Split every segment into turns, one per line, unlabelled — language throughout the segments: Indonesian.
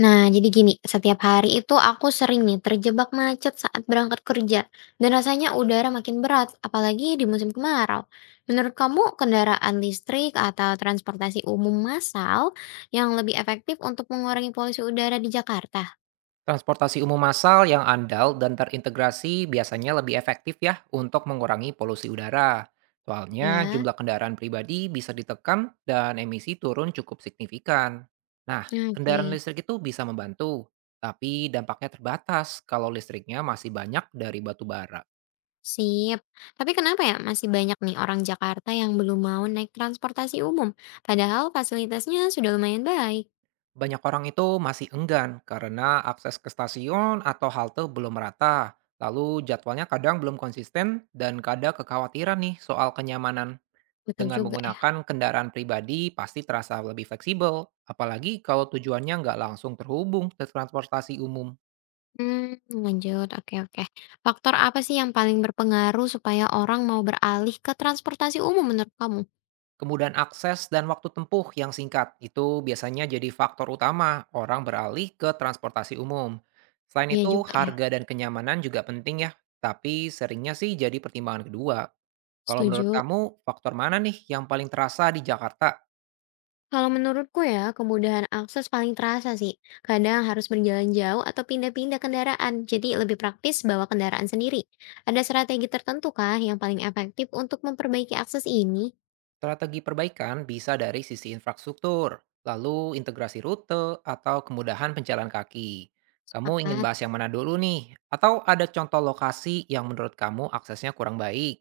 Nah, jadi gini, setiap hari itu aku sering nih terjebak macet saat berangkat kerja, dan rasanya udara makin berat, apalagi di musim kemarau. Menurut kamu, kendaraan listrik atau transportasi umum massal yang lebih efektif untuk mengurangi polusi udara di Jakarta?
Transportasi umum massal yang andal dan terintegrasi biasanya lebih efektif ya untuk mengurangi polusi udara. Soalnya
Ya,
jumlah kendaraan pribadi bisa ditekan dan emisi turun cukup signifikan. Nah, kendaraan
oke,
listrik itu bisa membantu, tapi dampaknya terbatas kalau listriknya masih banyak dari batu bara.
sip. Tapi kenapa ya masih banyak nih orang Jakarta yang belum mau naik transportasi umum, padahal fasilitasnya sudah lumayan baik?
Banyak orang itu masih enggan karena akses ke stasiun atau halte belum merata. Lalu jadwalnya kadang belum konsisten dan kadang kekhawatiran nih soal kenyamanan.
Betul
Dengan
juga ya.
menggunakan kendaraan pribadi pasti terasa lebih fleksibel, apalagi kalau tujuannya nggak langsung terhubung ke transportasi umum.
Hmm, lanjut, oke oke. Faktor apa sih yang paling berpengaruh supaya orang mau beralih ke transportasi umum menurut kamu?
Kemudahan akses dan waktu tempuh yang singkat itu biasanya jadi faktor utama orang beralih ke transportasi umum. Selain
Iya
itu,
juga ya,
harga dan kenyamanan juga penting ya, tapi seringnya sih jadi pertimbangan kedua. Kalau menurut
setuju.
kamu, faktor mana nih yang paling terasa di Jakarta?
Kalau menurutku ya, kemudahan akses paling terasa sih. Kadang harus berjalan jauh atau pindah-pindah kendaraan, jadi lebih praktis bawa kendaraan sendiri. Ada strategi tertentu kah yang paling efektif untuk memperbaiki akses ini?
Strategi perbaikan bisa dari sisi infrastruktur, lalu integrasi rute, atau kemudahan penjalan kaki. Kamu ingin
Sepakat.
bahas yang mana dulu nih? Atau ada contoh lokasi yang menurut kamu aksesnya kurang baik?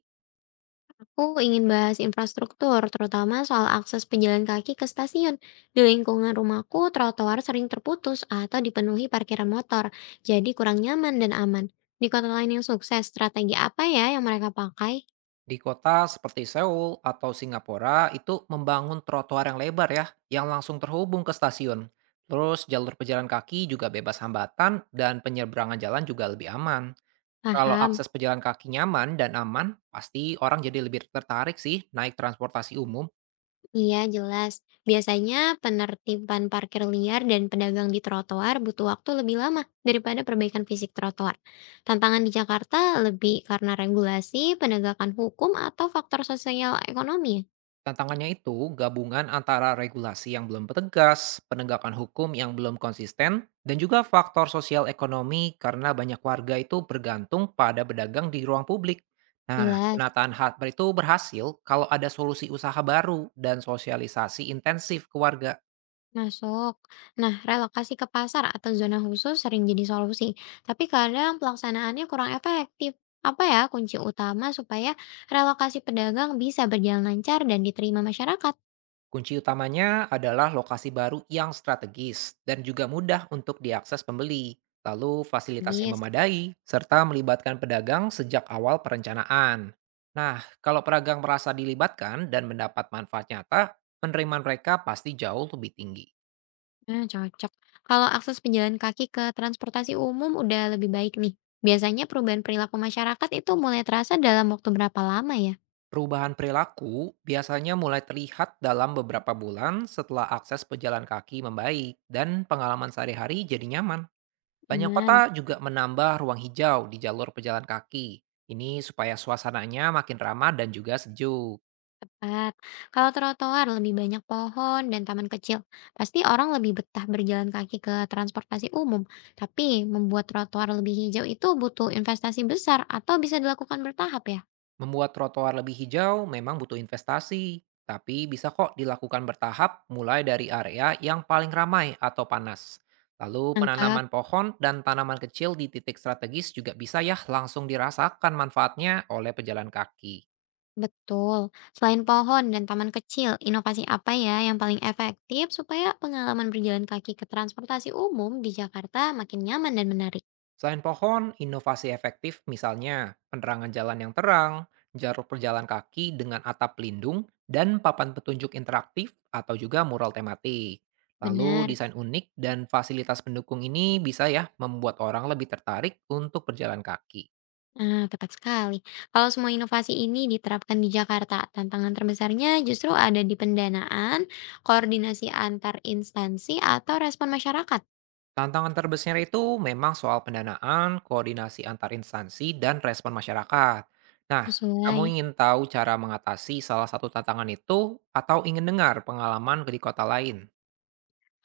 Aku ingin bahas infrastruktur, terutama soal akses pejalan kaki ke stasiun. Di lingkungan rumahku, trotoar sering terputus atau dipenuhi parkiran motor, jadi kurang nyaman dan aman. Di kota lain yang sukses, strategi apa ya yang mereka pakai?
Di kota seperti Seoul atau Singapura itu membangun trotoar yang lebar ya, yang langsung terhubung ke stasiun. Terus jalur pejalan kaki juga bebas hambatan dan penyeberangan jalan juga lebih aman. Kalau
Paham?
akses pejalan kaki nyaman dan aman, pasti orang jadi lebih tertarik sih naik transportasi umum.
Iya, jelas. Biasanya penertiban parkir liar dan pedagang di trotoar butuh waktu lebih lama daripada perbaikan fisik trotoar. Tantangan di Jakarta lebih karena regulasi, penegakan hukum, atau faktor sosial ekonomi, ya?
Tantangannya itu gabungan antara regulasi yang belum tegas, penegakan hukum yang belum konsisten, dan juga faktor sosial ekonomi karena banyak warga itu bergantung pada pedagang di ruang publik. Nah,
Jelas.
penataan hardware itu berhasil kalau ada solusi usaha baru dan sosialisasi intensif ke warga.
Masuk. Nah, relokasi ke pasar atau zona khusus sering jadi solusi, tapi kadang pelaksanaannya kurang efektif. Apa ya kunci utama supaya relokasi pedagang bisa berjalan lancar dan diterima masyarakat?
Kunci utamanya adalah lokasi baru yang strategis dan juga mudah untuk diakses pembeli, lalu fasilitas yang
Bis.
memadai, serta melibatkan pedagang sejak awal perencanaan. Nah, kalau pedagang merasa dilibatkan dan mendapat manfaat nyata, penerimaan mereka pasti jauh lebih tinggi.
Nah, cocok. Kalau akses pejalan kaki ke transportasi umum udah lebih baik nih. Biasanya perubahan perilaku masyarakat itu mulai terasa dalam waktu berapa lama ya?
Perubahan perilaku biasanya mulai terlihat dalam beberapa bulan setelah akses pejalan kaki membaik dan pengalaman sehari-hari jadi nyaman. Banyak
Aman.
kota juga menambah ruang hijau di jalur pejalan kaki. Ini supaya suasananya makin ramah dan juga sejuk.
Tepat. Kalau trotoar lebih banyak pohon dan taman kecil, pasti orang lebih betah berjalan kaki ke transportasi umum. Tapi membuat trotoar lebih hijau itu butuh investasi besar atau bisa dilakukan bertahap ya?
Membuat trotoar lebih hijau memang butuh investasi, tapi bisa kok dilakukan bertahap mulai dari area yang paling ramai atau panas. Lalu
Nangkap,
penanaman pohon dan tanaman kecil di titik strategis juga bisa ya langsung dirasakan manfaatnya oleh pejalan kaki.
betul. Selain pohon dan taman kecil, inovasi apa ya yang paling efektif supaya pengalaman berjalan kaki ke transportasi umum di Jakarta makin nyaman dan menarik?
Selain pohon, inovasi efektif misalnya penerangan jalan yang terang, jarum perjalan kaki dengan atap pelindung, dan papan petunjuk interaktif atau juga mural tematik. Lalu
Benar.
desain unik dan fasilitas pendukung ini bisa ya membuat orang lebih tertarik untuk berjalan kaki.
Nah, tepat sekali. Kalau semua inovasi ini diterapkan di Jakarta, tantangan terbesarnya justru ada di pendanaan, koordinasi antar instansi, atau respon masyarakat.
Tantangan terbesar itu memang soal pendanaan, koordinasi antar instansi, dan respon masyarakat. Nah, kamu
Sesuai.
ingin tahu cara mengatasi salah satu tantangan itu atau ingin dengar pengalaman di kota lain?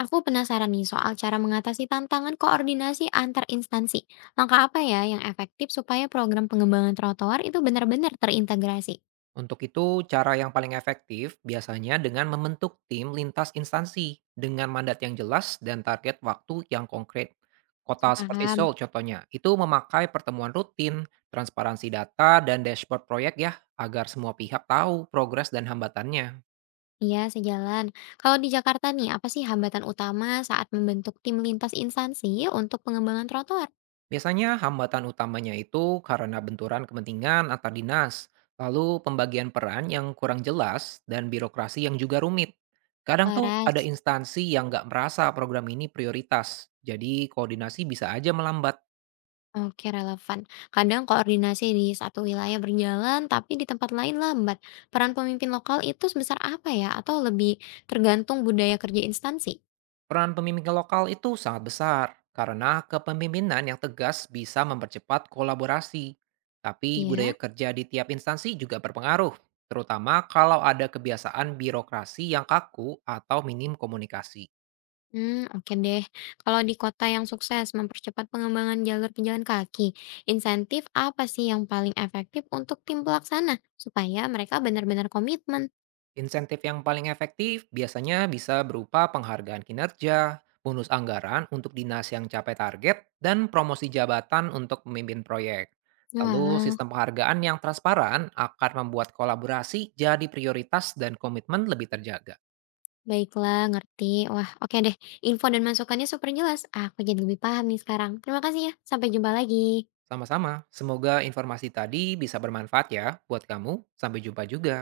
Aku penasaran nih soal cara mengatasi tantangan koordinasi antar instansi. Langkah apa ya yang efektif supaya program pengembangan trotoar itu benar-benar terintegrasi?
Untuk itu, cara yang paling efektif biasanya dengan membentuk tim lintas instansi dengan mandat yang jelas dan target waktu yang konkret. Kota seperti
Paham?
Seoul contohnya, itu memakai pertemuan rutin, transparansi data, dan dashboard proyek ya, agar semua pihak tahu progres dan hambatannya.
Iya, sejalan. Kalau di Jakarta nih, apa sih hambatan utama saat membentuk tim lintas instansi untuk pengembangan trotoar?
Biasanya hambatan utamanya itu karena benturan kepentingan antar dinas, lalu pembagian peran yang kurang jelas, dan birokrasi yang juga rumit. Kadang tuh ada
Laras.
instansi yang nggak merasa program ini prioritas, jadi koordinasi bisa aja melambat.
Oke, relevan. Kadang koordinasi di satu wilayah berjalan, tapi di tempat lain lambat. Peran pemimpin lokal itu sebesar apa ya? Atau lebih tergantung budaya kerja instansi?
Peran pemimpin lokal itu sangat besar, karena kepemimpinan yang tegas bisa mempercepat kolaborasi. Tapi
Iya.
budaya kerja di tiap instansi juga berpengaruh, terutama kalau ada kebiasaan birokrasi yang kaku atau minim komunikasi.
Hmm, oke deh. Kalau di kota yang sukses mempercepat pengembangan jalur pejalan kaki, insentif apa sih yang paling efektif untuk tim pelaksana supaya mereka benar-benar komitmen?
Insentif yang paling efektif biasanya bisa berupa penghargaan kinerja, bonus anggaran untuk dinas yang capai target, dan promosi jabatan untuk pemimpin proyek. Lalu
Walah,
sistem penghargaan yang transparan akan membuat kolaborasi jadi prioritas dan komitmen lebih terjaga.
baiklah, ngerti. Wah, oke deh. Info dan masukannya super jelas. Aku jadi lebih paham nih sekarang. Terima kasih ya. Sampai jumpa lagi.
Sama-sama, semoga informasi tadi bisa bermanfaat ya buat kamu. Sampai jumpa juga.